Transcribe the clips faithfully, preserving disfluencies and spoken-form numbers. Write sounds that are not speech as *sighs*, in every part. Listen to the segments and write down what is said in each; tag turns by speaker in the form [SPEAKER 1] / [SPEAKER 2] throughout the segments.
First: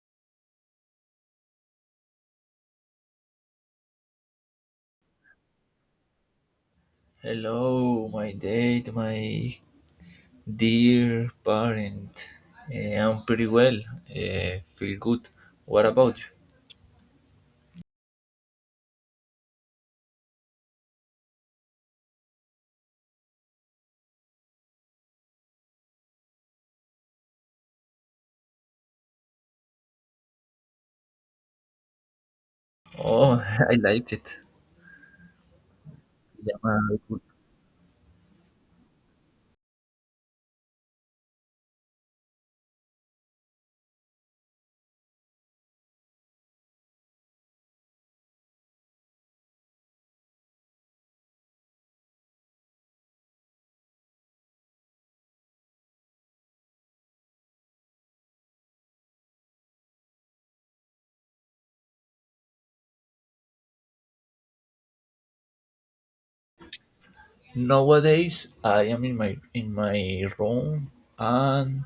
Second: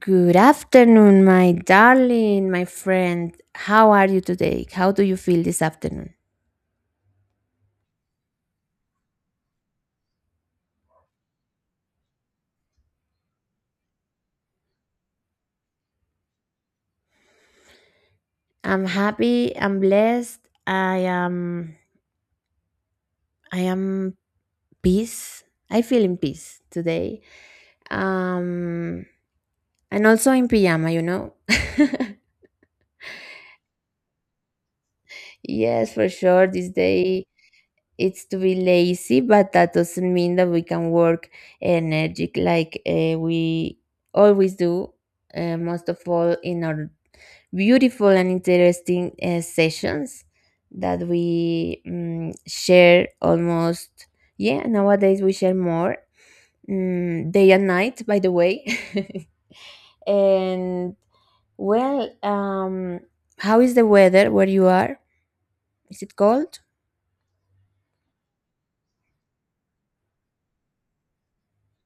[SPEAKER 1] Good afternoon, my darling, my friend. How are you today? How do you feel this afternoon?
[SPEAKER 2] Hello, my date, my dear parent. Eh, I'm pretty well. Eh, feel good. What about you?
[SPEAKER 1] I'm happy, I'm blessed. I am I am peace. I feel in peace today. Um and also in pajama, you know.
[SPEAKER 2] Oh, *laughs* I liked it.
[SPEAKER 1] *laughs* Yes, for sure
[SPEAKER 2] Yeah,
[SPEAKER 1] this
[SPEAKER 2] my good.
[SPEAKER 1] day it's to be lazy, but that doesn't mean that we can work energetic like uh, we always do, uh, most of all in our beautiful and interesting uh, sessions that we um, share almost, yeah, nowadays we share more, mm, day and night, by the way. *laughs* And well um how is the weather where you are? Is it cold?
[SPEAKER 2] Nowadays, I am in my in my room and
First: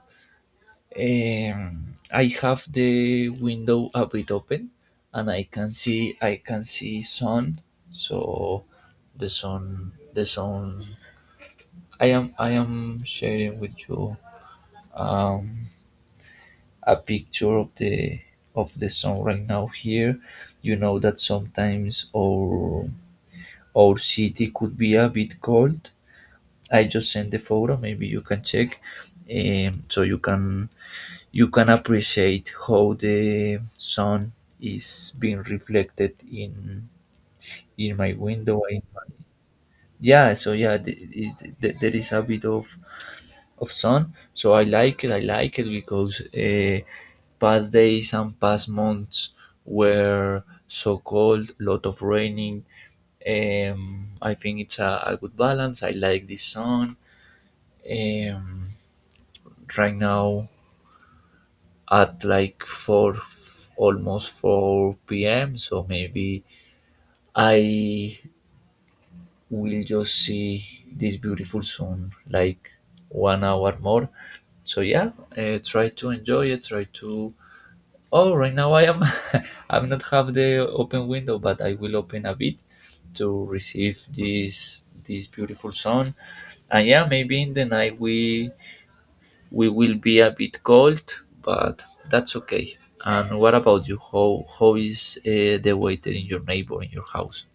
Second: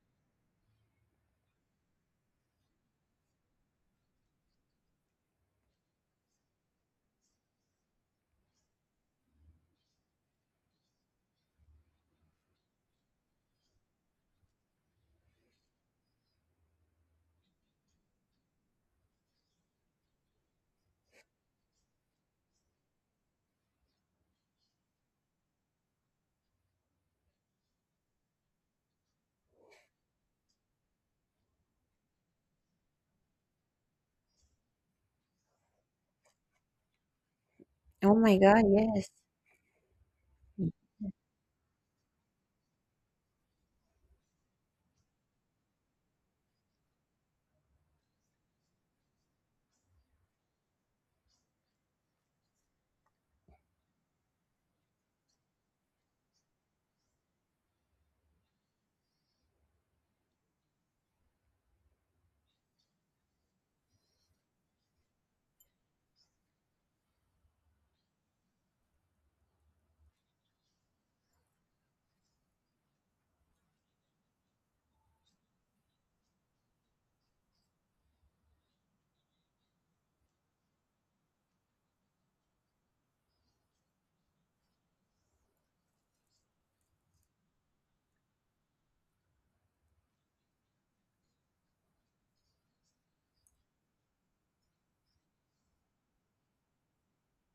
[SPEAKER 2] um, I have the window a bit open, and I can see I can see sun. So the sun the sun. I am I am sharing with you. Um, a picture of the of the sun right now here. You know that sometimes our our city could be a bit cold. I just sent the photo. Maybe you can check, um, so you can you can appreciate how the sun is being reflected in in my
[SPEAKER 1] Oh my
[SPEAKER 2] window.
[SPEAKER 1] God,
[SPEAKER 2] And-
[SPEAKER 1] yes.
[SPEAKER 2] yeah, so yeah, the, is, the, there is a bit of of sun. So I like it. I like it because uh, past days and past months were so cold, lot of raining. Um, I think it's a, a good balance. I like the sun. Um, right now at like four, almost four p m. So maybe I will just see this beautiful sun like one hour more. So yeah, uh, try to enjoy it. Try to Oh, right now I am *laughs* I'm not have the open window, but I will open a bit to receive this this beautiful sun. And yeah, maybe in the night we we will be a bit cold, but that's okay. And what about you? How how is uh, the weather in your neighbor in your house?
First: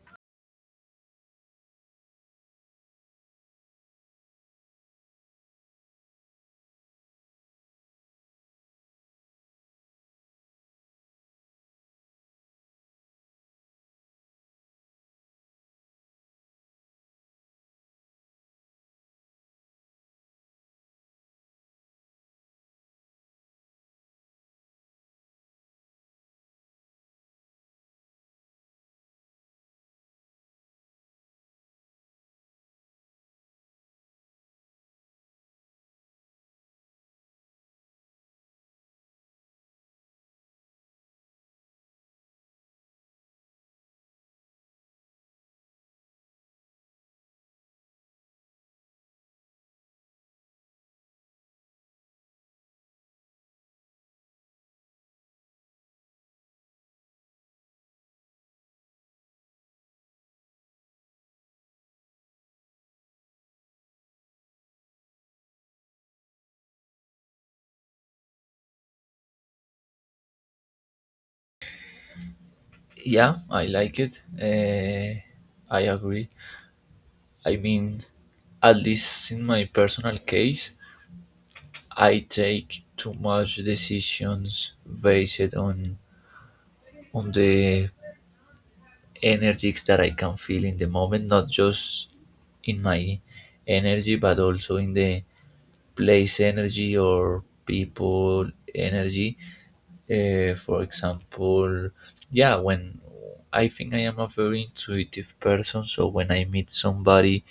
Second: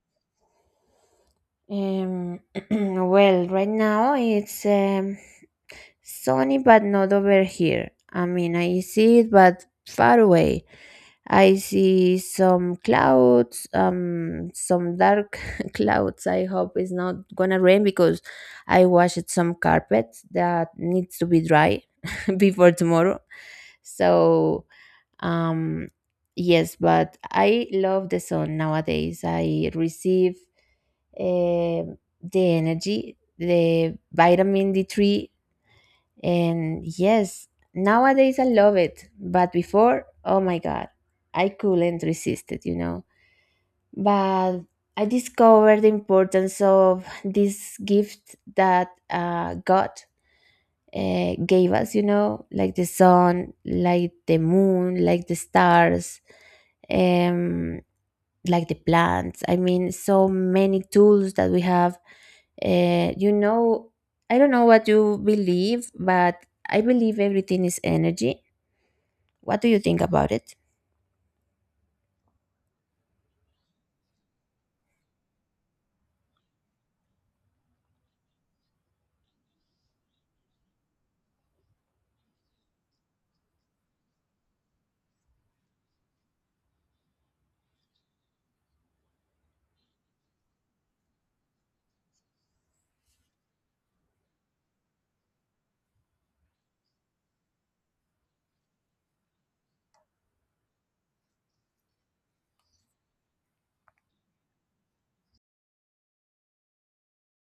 [SPEAKER 1] um *clears throat* well right now it's um sunny, but not over here. I mean, I see it, but far away. I see some clouds, um, some dark *laughs* clouds. I hope it's not gonna rain because I washed some carpet that needs to be dry *laughs* before tomorrow. So, um, yes, but I love the sun nowadays. I receive um the energy, the vitamin D three, and yes, nowadays I love it, but before, oh my God, I couldn't resist it, you know. But I discovered the importance of this gift that uh, God uh, gave us, you know, like the sun, like the moon, like the stars. Um, like the plants. I mean, so many tools that we have. Uh, you know, I don't know what you believe, but I believe everything is energy. What do you think about it?
[SPEAKER 2] Yeah, I like it. Uh, I agree. I mean, at least in my personal case, I take too much decisions based on on the energies that I can feel in the moment, not just in my energy, but also in the place energy or people energy. Uh, for example, yeah, when I think I am a very intuitive person, so when I meet somebody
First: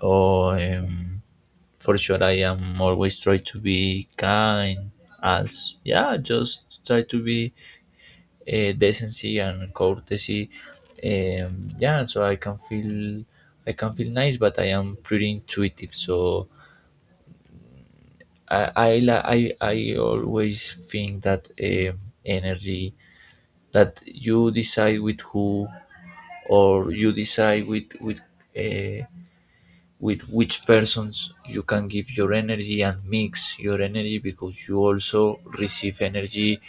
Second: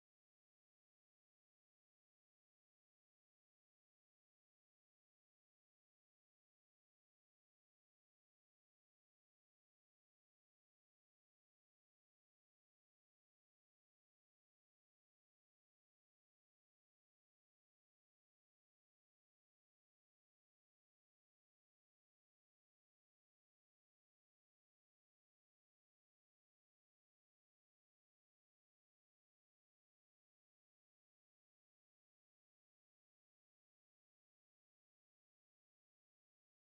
[SPEAKER 2] or um, for sure I am always try to be kind as yeah just try to be uh, decency and courtesy, um, yeah so i can feel i can feel nice but I am pretty intuitive so i i la- i, I always think that um, energy that you decide with who or you decide with with uh, with which persons you can give your energy and mix your energy because you also receive energy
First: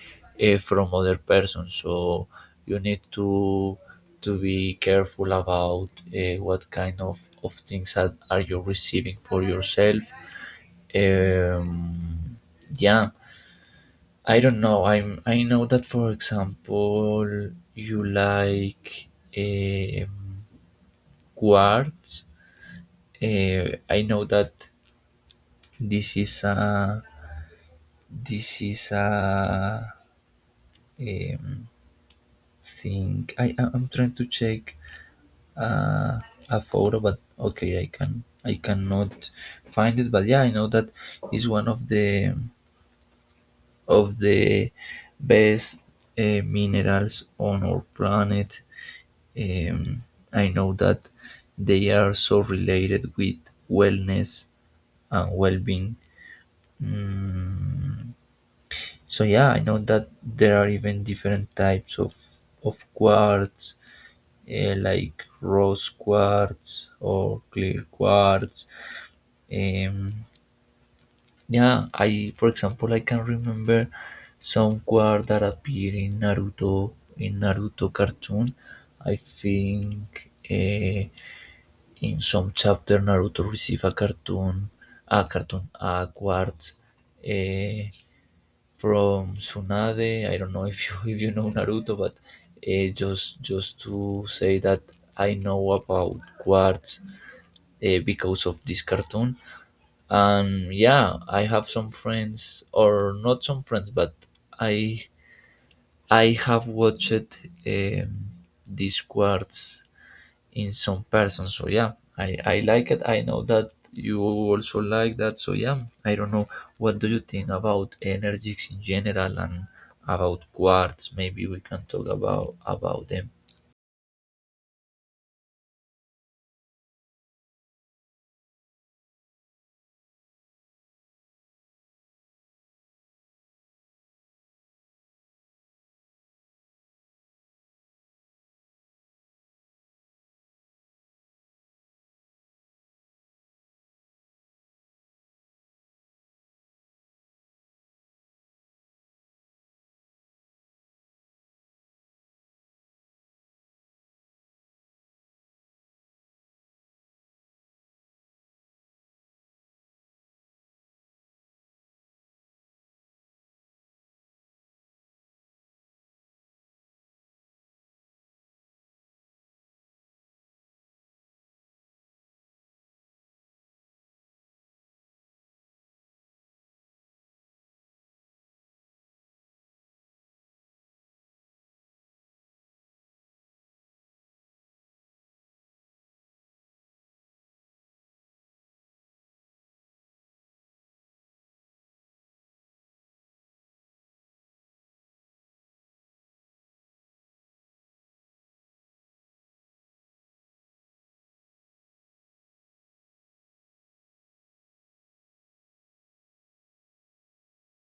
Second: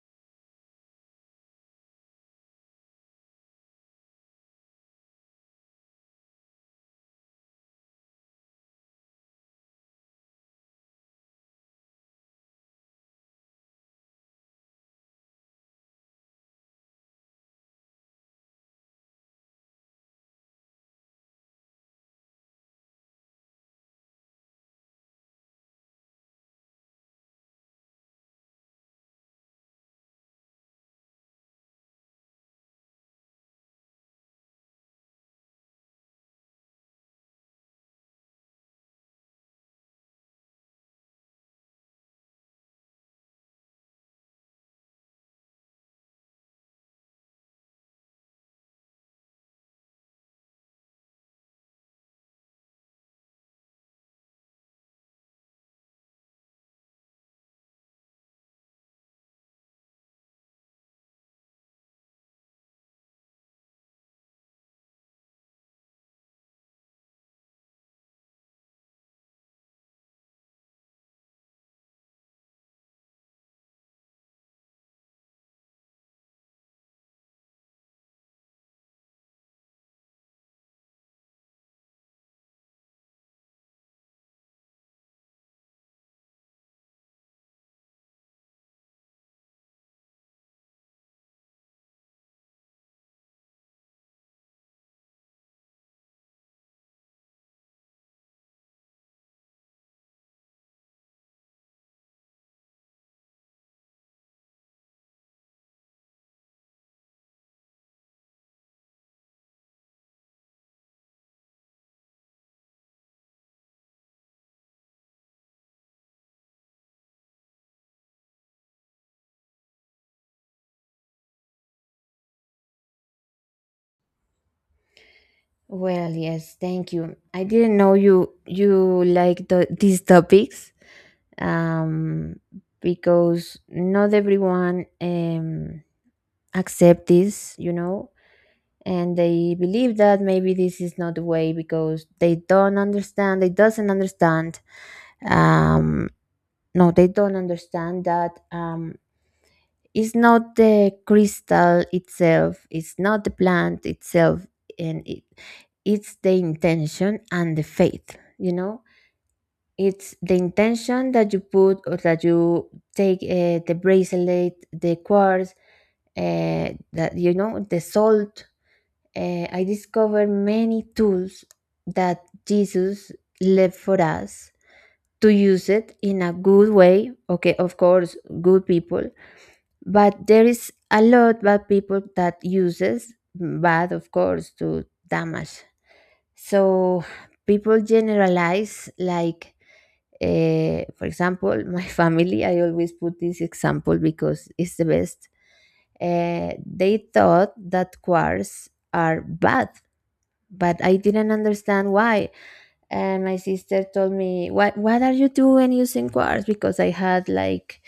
[SPEAKER 2] uh, from other persons, so you need to to be careful about uh, what kind of, of things that are you receiving for yourself. um, yeah I don't know, I'm I know that for example you like eh, um, quartz. uh, I know that This is a this is a um, thing. I I- I'm trying to check uh, a photo, but okay, I can I cannot find it. But yeah, I know that is one of the of the best uh, minerals on our planet. Um, I know that they are so related with wellness and well-being. Mm, so yeah, I know that there are even different types of of quartz, eh, like rose quartz or clear quartz. Um, yeah, I for example I can remember some quartz that appear in Naruto in Naruto cartoon. I think eh, in some chapter Naruto receive a cartoon, a cartoon, a quartz, eh, from Tsunade. I don't know *laughs* if you if you know Naruto, but uh, just just to say that I know about quartz uh, because of this cartoon. And yeah, I have some friends, or not some friends, but I I have watched um, this quartz in some person. So yeah, I I like it. I know that you also like that. So yeah, I don't know. What do you think about energies in general and about quartz? Maybe we can talk about about them.
[SPEAKER 1] Well, yes, thank you. I didn't know you you like the, these topics, um, because not everyone, um, accept this, you know, and they believe that maybe this is not the way because they don't understand, they doesn't understand. Um no they don't understand that, um it's not the crystal itself, it's not the plant itself, and it it's the intention and the faith, you know. It's the intention that you put or that you take, uh, the bracelet, the quartz, uh, that, you know, the salt. uh, I discovered many tools that Jesus left for us to use it in a good way. Okay, of course, good people, but there is a lot bad people that uses bad, of course, to damage. So people generalize like, uh, for example, my *laughs* family. I always put this example because it's the best. Uh, they thought that quarks are bad, but I didn't understand why. And my sister told me, what what are you doing using quartz? Because I had like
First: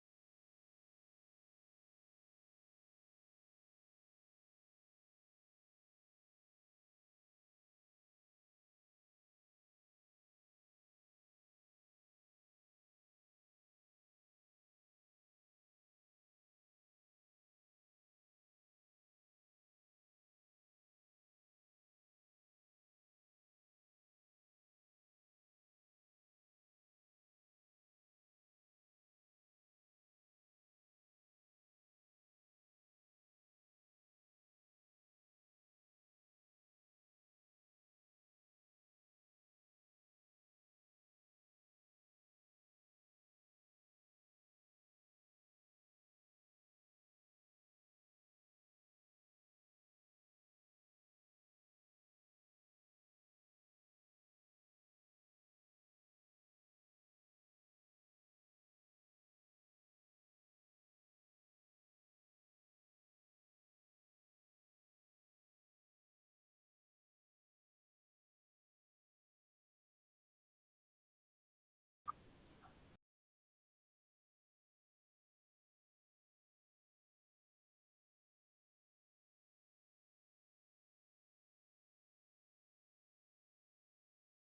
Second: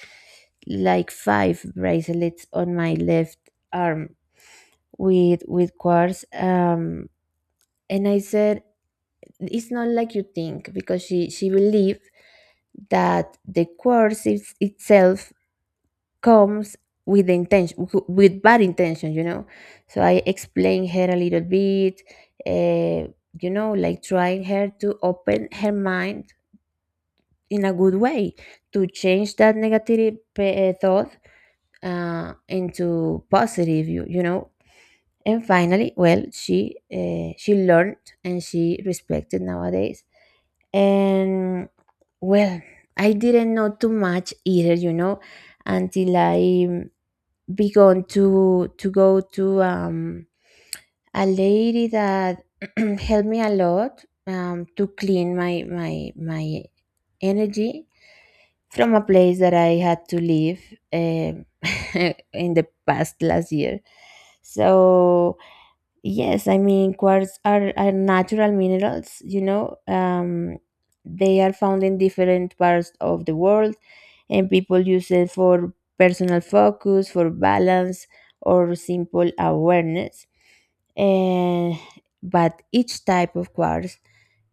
[SPEAKER 1] like five bracelets on my left arm with with quartz. Um and I said, it's not like you think, because she she believed that the quartz is, itself, comes with the intention, with bad intention, you know. So I explained her a little bit, uh, you know, like trying her to open her mind in a good way, to change that negative pe- uh, thought uh, into positive, you, you know. And finally, well, she uh, she learned and she respected nowadays. And well, I didn't know too much either, you know, until I began to to go to um a lady that *clears throat* helped me a lot, um to clean my my my energy from a place that I had to leave, um, *laughs* in the past last year. So, yes, I mean quartz are, are natural minerals, you know. Um, they are found in different parts of the world, and people use it for personal focus, for balance, or simple awareness. And but each type of quartz,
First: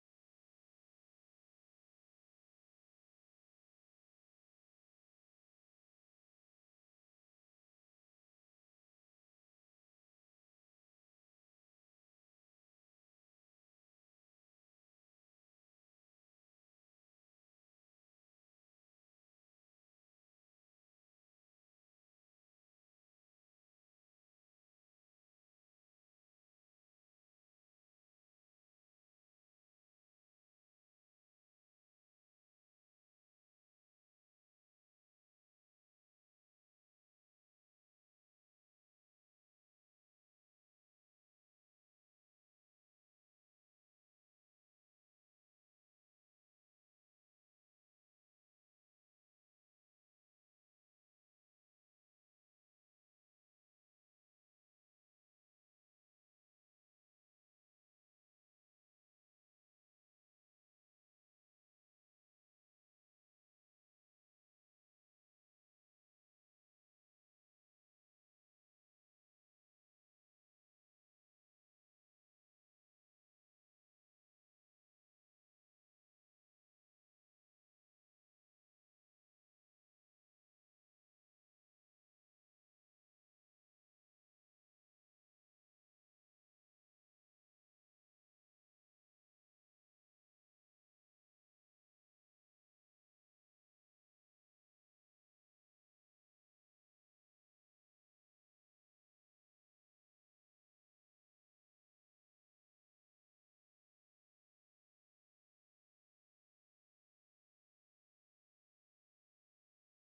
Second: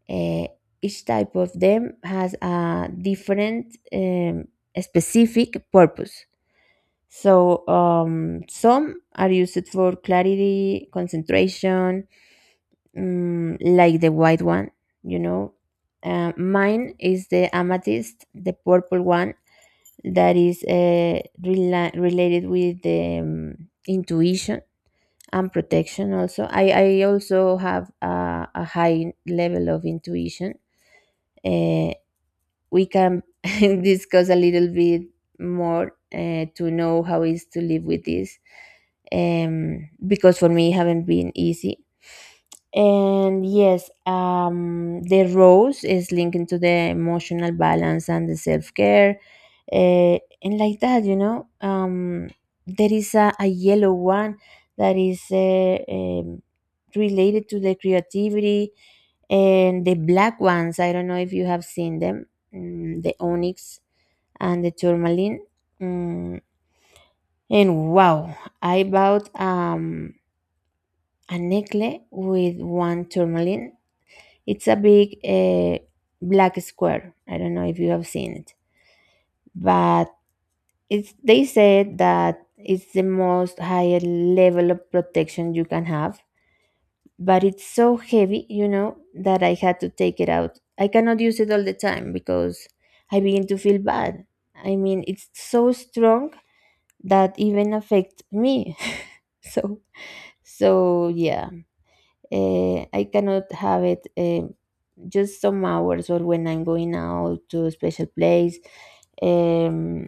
[SPEAKER 1] uh, each type of them has a different, um, specific purpose. So, um, some are used for clarity, concentration, mm, like the white one, you know. Uh, mine is the amethyst, the purple one that is, uh, rela- related with the, um, intuition and protection. Also, I, I also have a, a high level of intuition. Uh, we can *laughs* discuss a little bit more, uh, to know how is to live with this, um, because for me it haven't been easy. And yes, um, the rose is linked to the emotional balance and the self care. Uh, and like that, you know, um, there is a, a yellow one that is, uh, um, related to the creativity, and the black ones. I don't know if you have seen them, mm, the onyx and the tourmaline. Mm, and wow, I bought, um, a necklace with one tourmaline. It's a big uh, black square. I don't know if you have seen it, but it's, they said that it's the most higher level of protection you can have. But it's so heavy, you know, that I had to take it out. I cannot use it all the time because I begin to feel bad. I mean, it's so strong that even affects me. *laughs* So, so yeah, uh, I cannot have it. Eh, just some hours, or when I'm going out to a special place. Um,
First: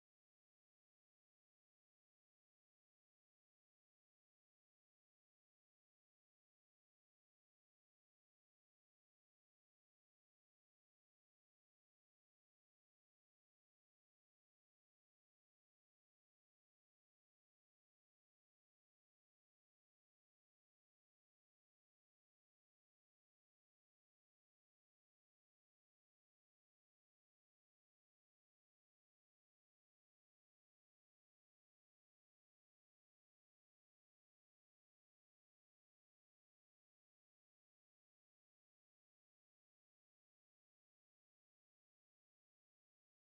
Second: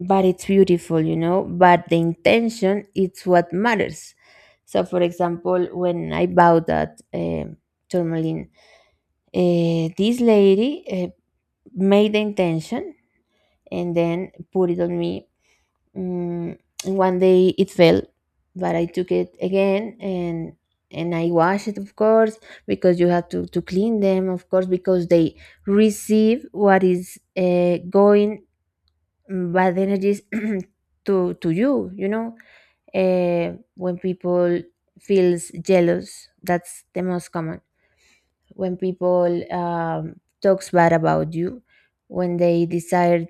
[SPEAKER 1] but it's beautiful, you know. But the intention, it's what matters. So, for example, when I bought that um tourmaline, uh, this lady uh, made the intention and then put it on me. Mm, and one day it fell, but I took it again, and and I wash it, of course, because you have to to clean them, of course, because they receive what is, uh, going, mm, bad energies *clears throat* to to you. You know, uh, when people feels jealous, that's the most common. When people, um, talks bad about you, when they desire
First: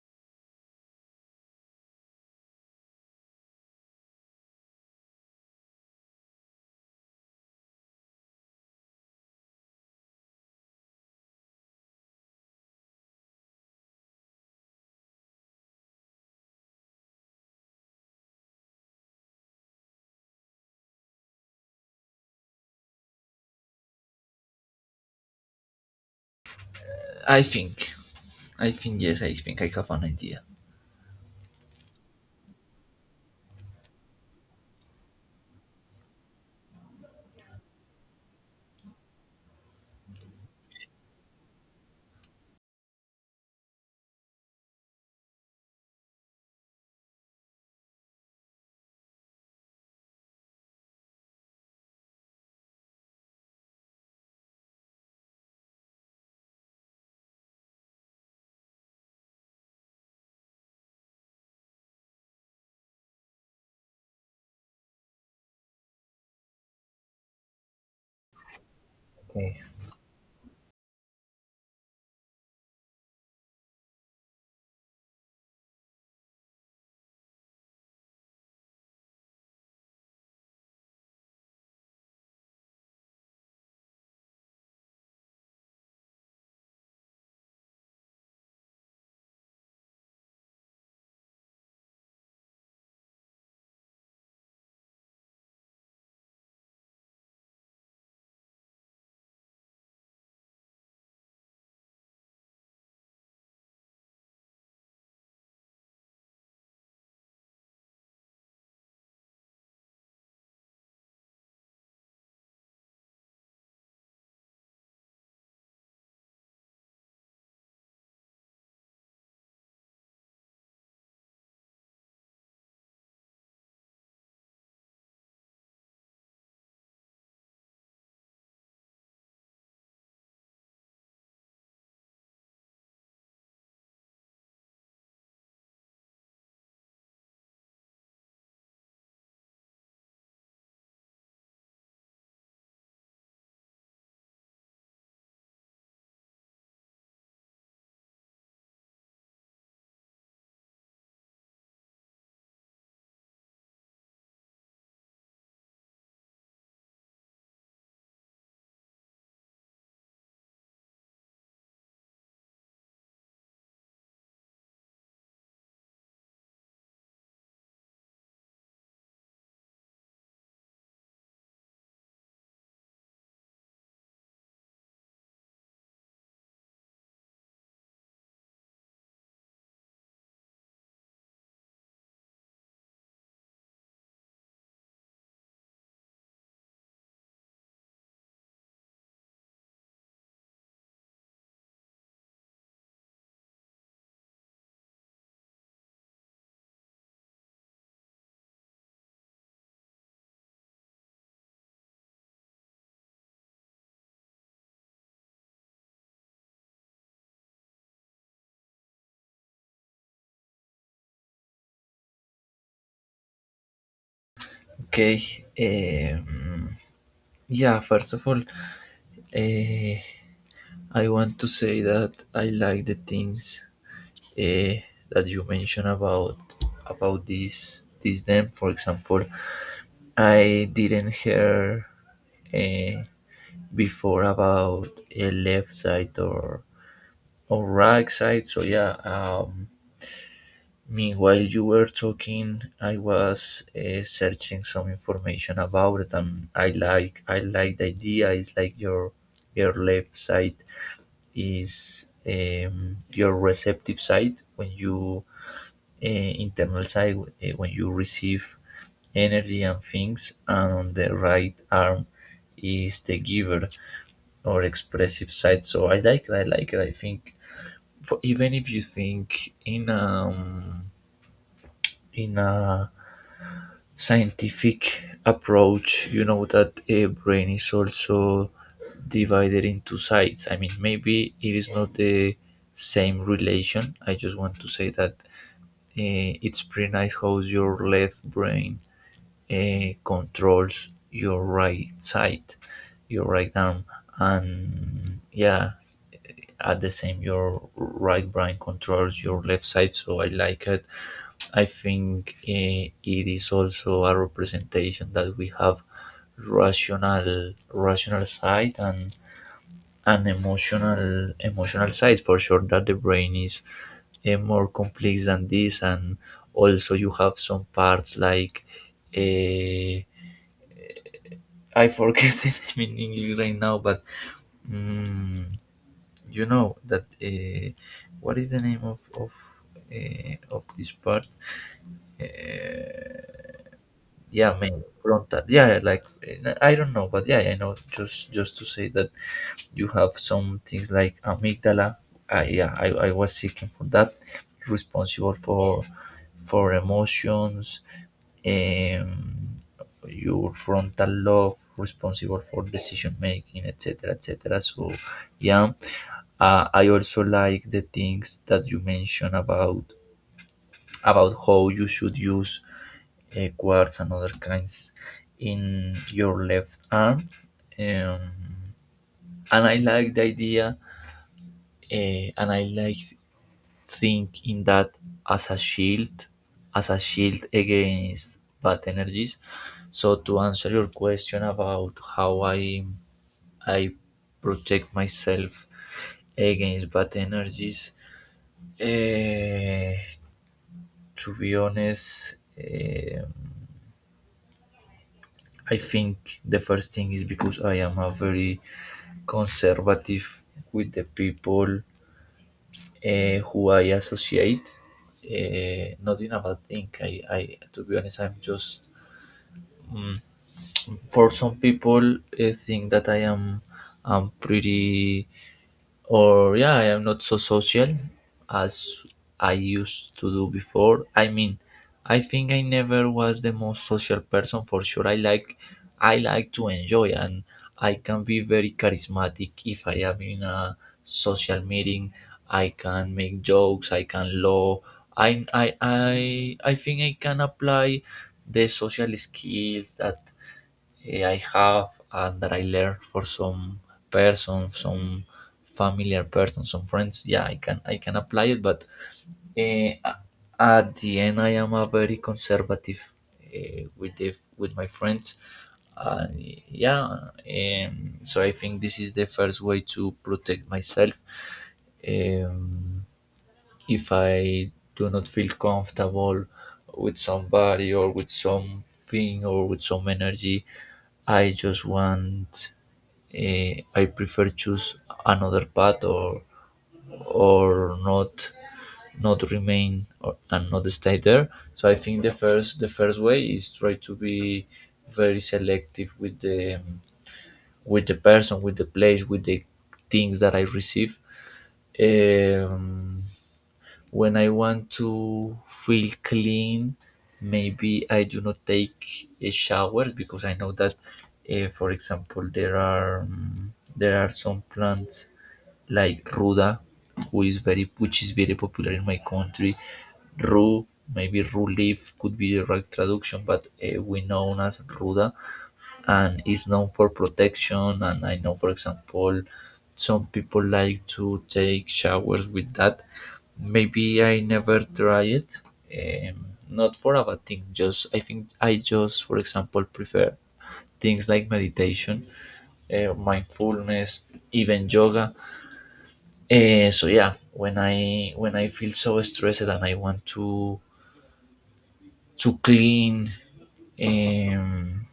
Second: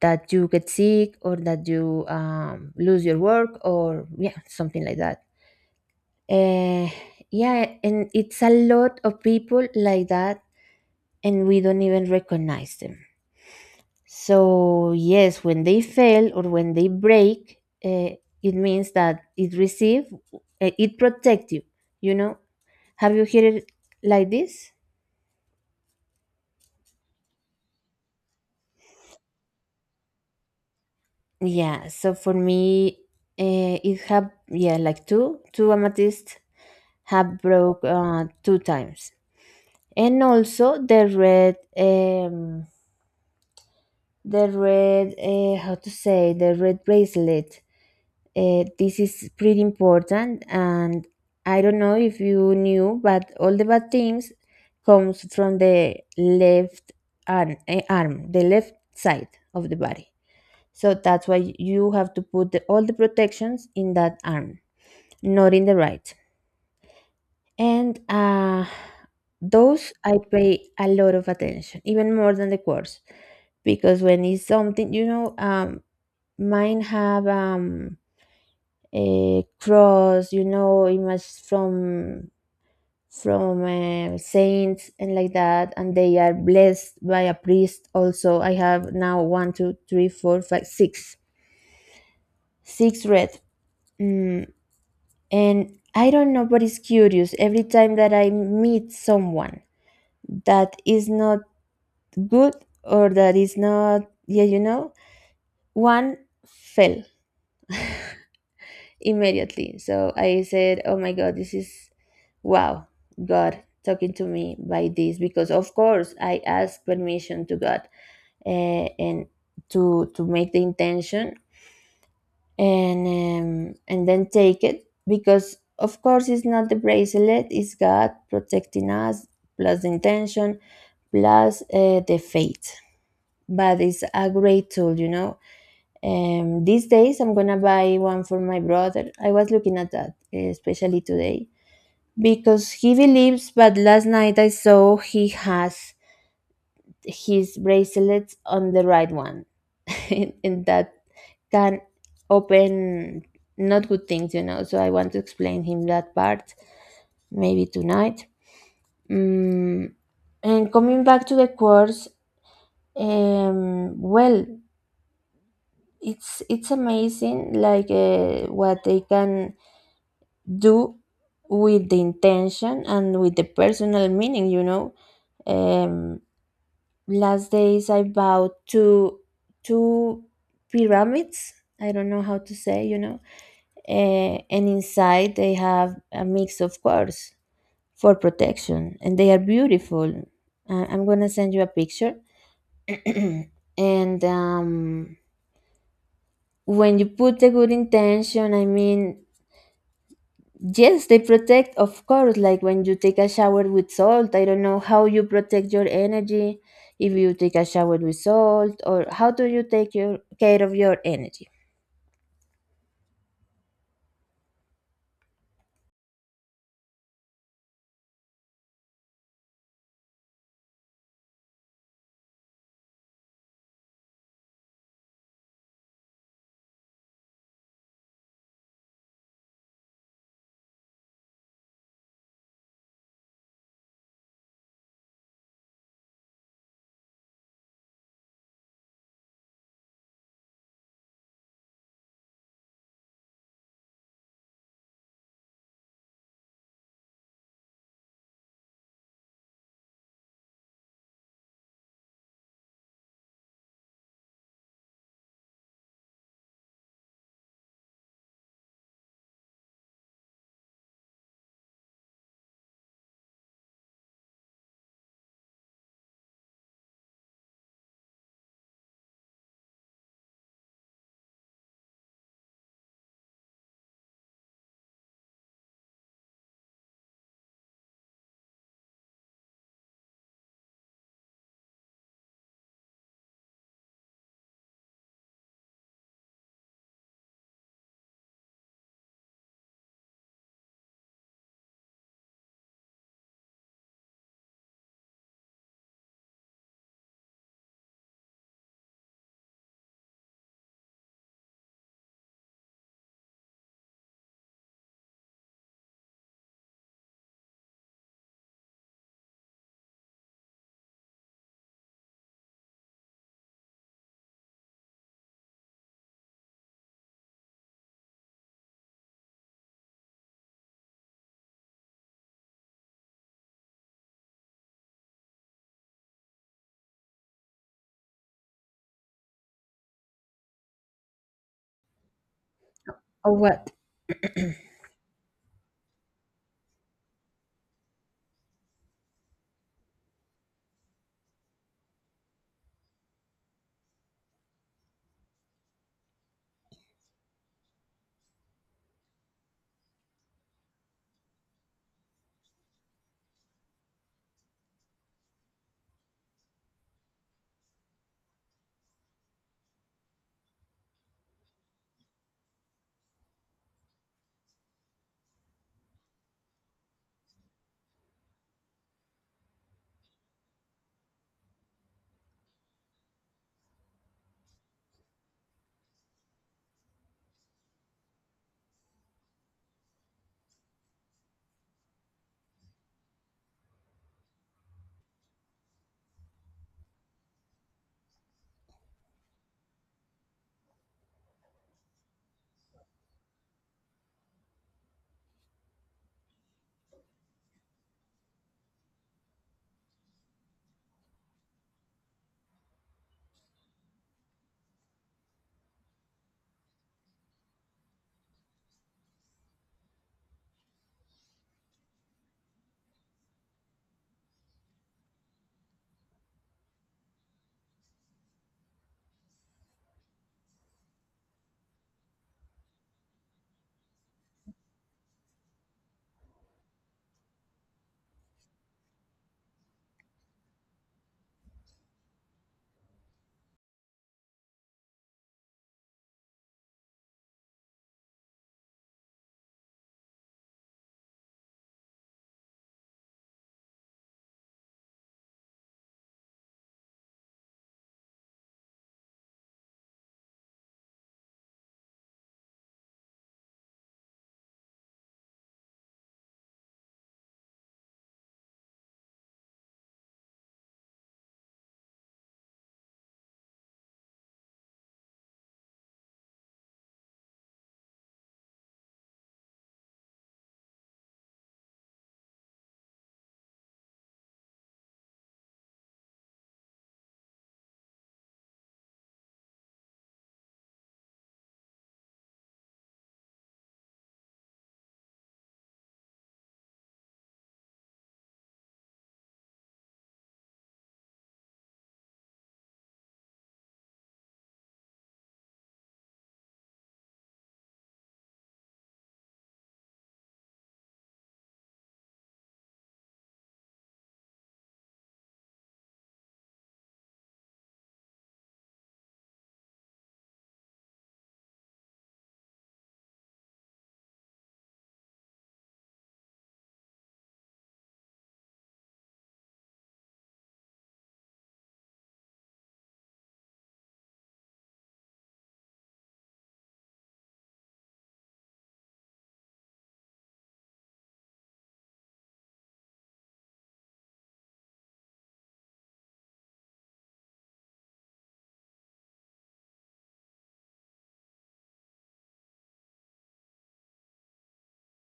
[SPEAKER 1] that you get sick, or that you, um, lose your work, or yeah something like that. uh, yeah, and it's a lot of people like that, and we don't even recognize them. So yes, when they fail or when they break, uh, it means that it receive, uh, it protect you, you know. Have you heard it like this?
[SPEAKER 2] I think. I think yes. I think I have an idea.
[SPEAKER 1] Yeah, so for me, uh, it have, yeah, like two two amethyst have broke uh, two times, and also the red um the red, uh, how to say, the red bracelet. Uh, this is pretty important, and I don't know if you knew, but all the bad things comes from the left arm, eh, arm the left side of the body. So that's why you have to put the, all the protections in that arm, not in the right. And uh,
[SPEAKER 2] Okay.
[SPEAKER 1] those I pay a lot of attention, even more than the course, because when it's something, you know, um, mine have, um, a cross, you know, image from from uh, saints and like that, and they are blessed by a priest. Also, I have now one, two, three, four, five, six, six red. Mm, And I don't know, but it's curious every time that I meet someone that is not good, or that is not, yeah, you know, one fell immediately. So I said, oh my God, this is, wow, God talking to me by this, because of course I asked permission to God, uh, and to to make the intention, and um, and then take it, because of course it's not the bracelet, it's God protecting us, plus the intention, plus uh, the faith. But it's a great tool, you know. Um, these days I'm gonna buy one for my brother. I was looking at that especially today because he believes, but last night I saw he has his bracelets on the right one. *laughs* and, and that can open not good things, you know. So I want to explain him that part, maybe tonight. mm, and coming back to the course, um, well, it's it's amazing, like, uh, what they can do with the intention and with the personal meaning, you know. um, Last days I bought two two pyramids. I don't know how to say, you know, uh, and inside they have a mix of quartz for protection, and they are beautiful. Uh, I'm gonna send you a picture, *clears throat* and um, when you put a good intention, I mean, yes, they protect, of course, like when you take a shower with salt. I don't know how you protect your energy if you take a shower with salt, or how do you take your care of your energy?
[SPEAKER 2] Okay. Um, yeah. First of all, uh, I want to say that I like the things uh, that you mentioned about about this this them. For example, I didn't hear uh, before about a left side or or right side. So yeah. Um, meanwhile, you were talking. I was uh, searching some information about it, and I like I like the idea. It's like your your left side is um, your receptive side when you uh, internal side eh, when you receive energy and things, and on the right arm is the giver or expressive side. So I like it. I like it. I think for, even if you think in um in a scientific approach, you know that a brain is also divided into sides. I mean, maybe it is not the same relation. I just want to say that uh, it's pretty nice how your left brain it controls your right side, your right arm, and yeah, at the same, your right brain controls your left side. So I like it. I think eh, it is also a representation that we have rational, rational side and an emotional, emotional side for sure. That the brain is eh, more complex than this, and also you have some parts like. eh I forget *laughs* the name in English right now, but mm, you know that uh, what is the name of of uh, of this part? Uh,
[SPEAKER 1] Or what?
[SPEAKER 2] yeah, main frontal. Yeah, like uh, I don't know, but yeah, I know. Just just to say that you have some things like amygdala. Uh, yeah, I, I was seeking for that, responsible for for emotions, um, your frontal lobe responsible for decision making, etc., etc. So yeah, uh, I also like the things that you mentioned about about how you should use uh, quartz and other kinds in your left arm. um, and I like the idea, uh, and I like think in that as a shield, as a shield against bad energies. So to answer your question about how I I protect myself against bad energies, eh, to be honest, eh, I think the first thing is because I am a very conservative with the people uh, who I associate, uh, not in a bad thing. I, I to be honest, I'm just mm, for some people uh, think that I am I'm pretty or yeah I am not so social as I used to do before. I mean, I think I never was the most social person for sure. i like I like to enjoy and I can be very charismatic if I am in a social meeting. I can make jokes, I can laugh. i i i, I think I can apply the social skills that eh, I have and that I learned for some person, some familiar person, some friends. Yeah, I can I can apply it, but eh, a- at the end, I am a very conservative eh, with the, with my friends. Uh, yeah, um, so I think this is the first way to protect myself. Um, if I do not feel comfortable with somebody or with something or with some energy, I just want. Eh, I prefer choose another path or or not not remain or, and not stay there. So I think the first the first way is try to be very selective with the with the person, with the place, with the things that I receive. Um, when I want to feel clean, maybe I do not take a shower because I know that, uh, for example, there are um, there are some plants like ruda, who is very which is very popular in my country. Rue, maybe rue leaf could be the right traduction, but uh, we know as ruda, and it's known for protection. And I know, for example, some people like to take showers with that. Maybe I never try it. Um, not for a bad thing. Just I think I just, for example, prefer things like meditation, uh, mindfulness, even yoga. Uh, so yeah, when I when I feel so stressed and I want to to clean. Um,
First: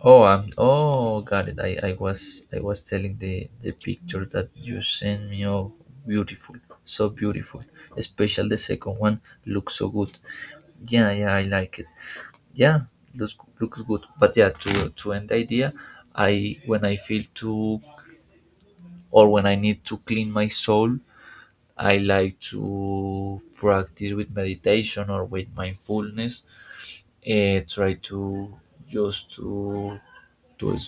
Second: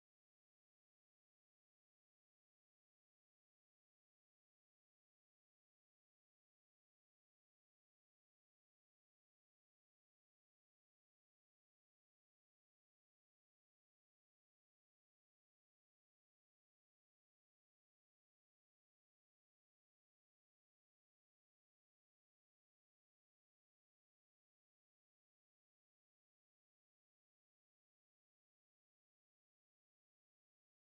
[SPEAKER 2] Oh, I'm. Oh, got it. I, I was I was telling the the picture that you sent me. Oh, beautiful, so beautiful. Especially the second one looks so good. Yeah, yeah, I like it. Yeah, looks looks good. But yeah, to to end the idea, I when I feel to or when I need to clean my soul, I like to practice with meditation or with mindfulness. Uh, try to just to to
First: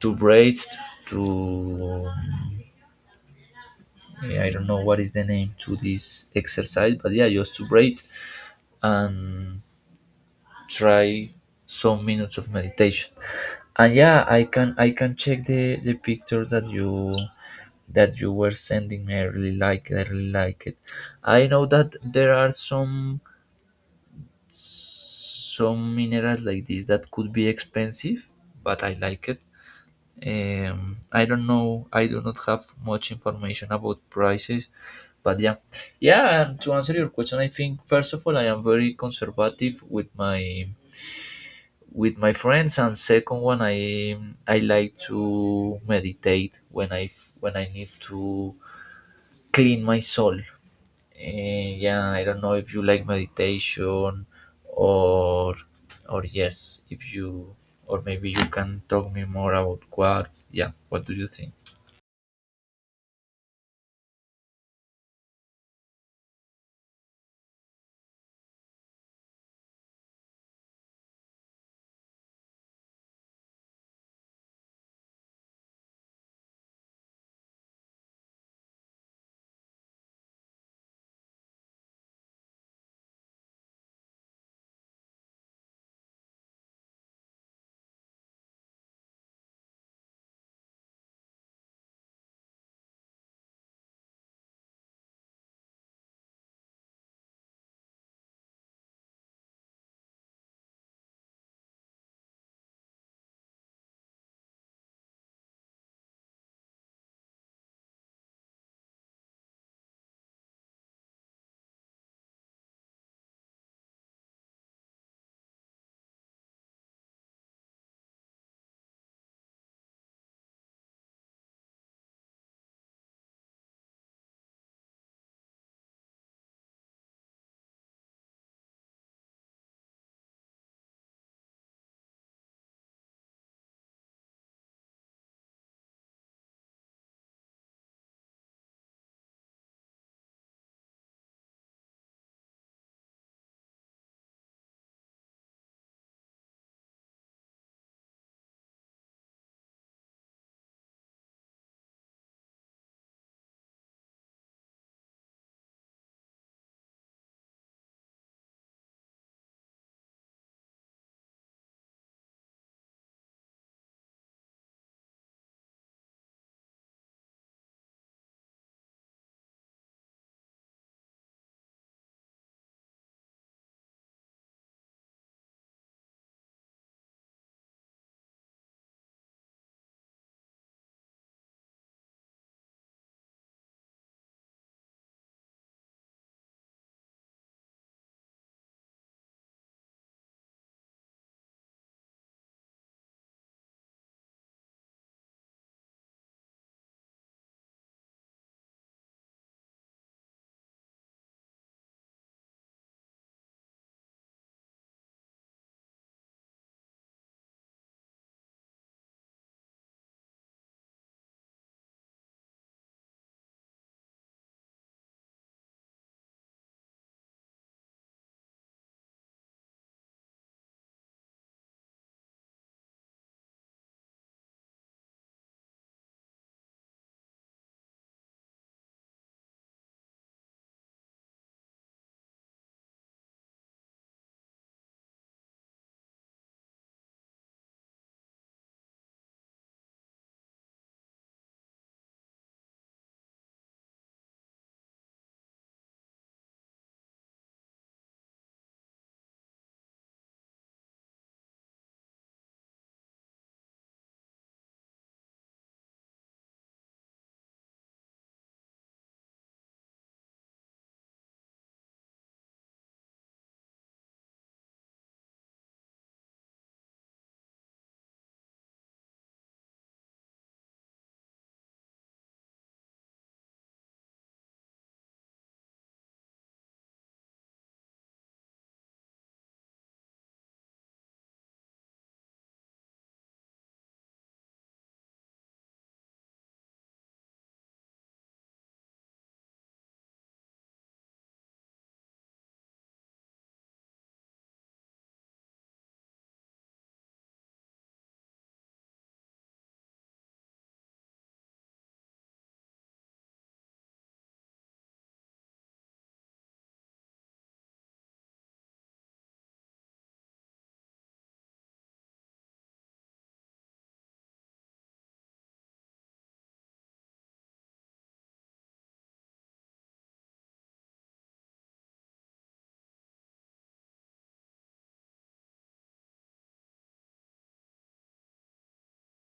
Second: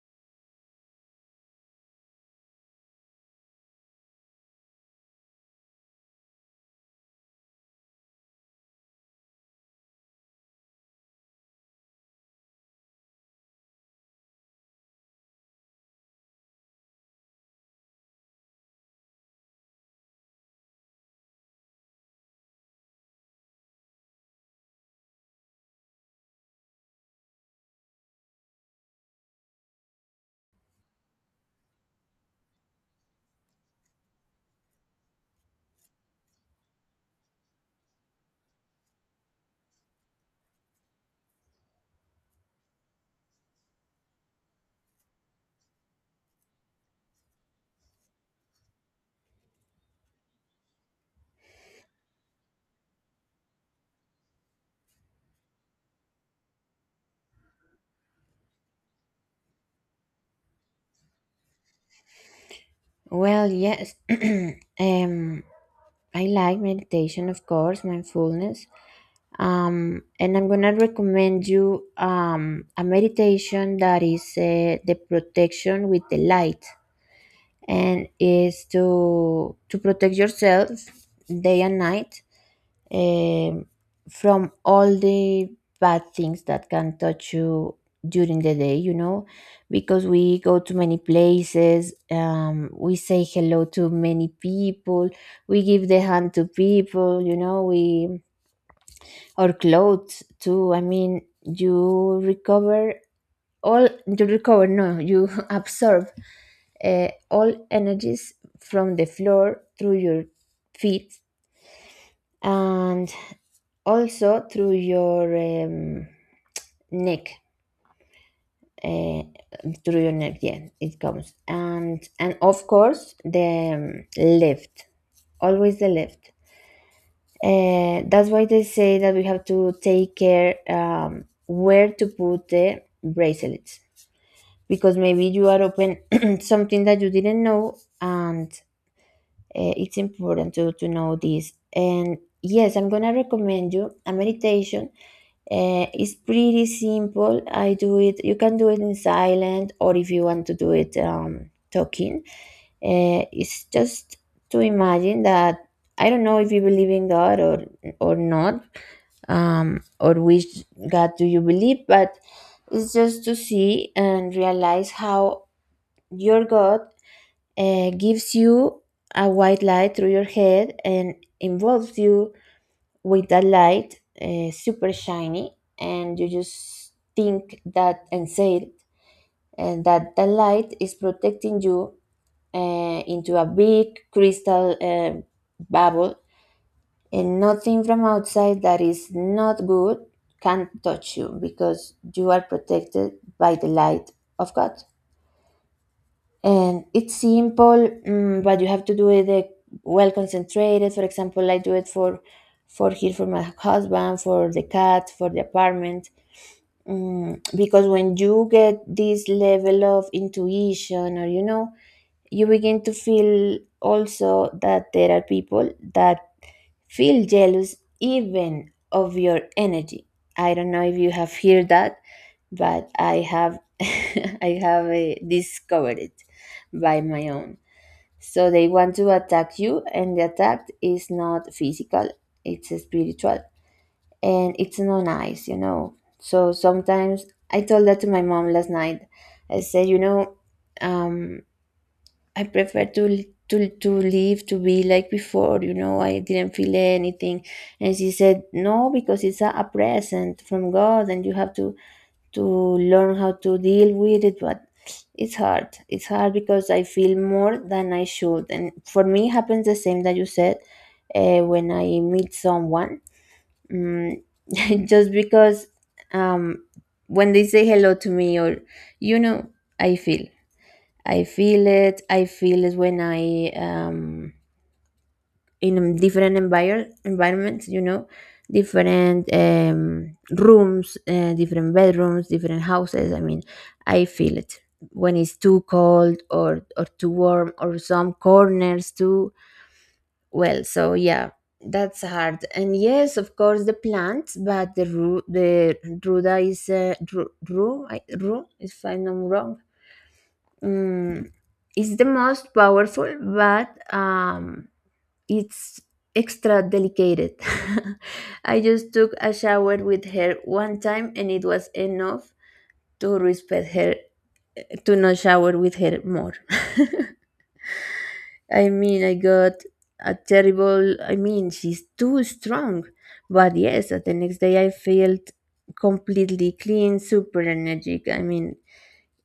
[SPEAKER 2] to braids to eh, I don't know what is the name to this exercise, but yeah just to braid and try some minutes of meditation. And yeah, i can I can check the the picture that you that you were sending me. i really like it I really like it. I know that there are some some minerals like this that could be expensive, but I like it. Um, I don't know. I do not have much information about prices, but yeah, yeah. And to answer your question, I think first of all, I am very conservative with my with my friends, and second one, I I like to meditate when I f- when I need to clean my soul. Uh, yeah, I don't know if you like meditation or or yes, if you or maybe you can talk me more about quartz. Yeah, what do you think?
[SPEAKER 1] Well, yes. *clears throat* um, I like meditation, of course, mindfulness. Um, and I'm gonna recommend you, um, a meditation that is, uh, the protection with the light, and is to to protect yourself day and night, um, from all the bad things that can touch you during the day, you know, because we go to many places, um, we say hello to many people, we give the hand to people, you know, we, or clothes too. I mean, you recover all, you recover, no, you *laughs* absorb uh, all energies from the floor through your feet, and also through your um, neck. uh, Through your neck, yeah, it comes, and and of course the um, left, always the left. Uh, that's why they say that we have to take care um, where to put the bracelets, because maybe you are open *clears throat* something that you didn't know. And uh, it's important to, to know this. And yes, I'm gonna recommend you a meditation. Uh, it's pretty simple. I do it. You can do it in silent, or if you want to do it um, talking. Uh, it's just to imagine that... I don't know if you believe in God or or not, um, or which God do you believe, but it's just to see and realize how your God uh, gives you a white light through your head and involves you with that light, uh, super shiny, and you just think that and say it, and that the light is protecting you uh, into a big crystal uh, bubble, and nothing from outside that is not good can touch you because you are protected by the light of God. And it's simple, mm, but you have to do it uh, well concentrated. For example, I do it for for here, for my husband, for the cat, for the apartment, mm, because when you get this level of intuition, or you know, you begin to feel also that there are people that feel jealous even of your energy. I don't know if you have heard that, but I have *laughs* I have uh, discovered it by my own. So they want to attack you, and the attack is not physical, it's spiritual, and it's not nice, you know. So sometimes I told that to my mom last night. I said, you know, um I prefer to to to live, to be like before. You know, I didn't feel anything. And she said, no, because it's a, a present from God, and you have to to learn how to deal with it, but it's hard. It's hard because I feel more than I should. And for me happens the same that you said, uh, when I meet someone. Mm, *laughs* just because um when they say hello to me, or you know, I feel. I feel it. I feel it when I um in different envir- environments. You know, different um rooms, uh, different bedrooms, different houses. I mean, I feel it when it's too cold, or or too warm, or some corners too. Well, so yeah, that's hard. And yes, of course, the plants, but the ru- the ruda is uh, ru- ru. I, room, if I'm not wrong, mm, it's the most powerful, but um, it's extra delicate. *laughs* I just took a shower with her one time, and it was enough to respect her, to not shower with her more. *laughs* I mean, I got a terrible. I mean, she's too strong. But yes, uh, the next day I felt completely clean, super energetic. I mean,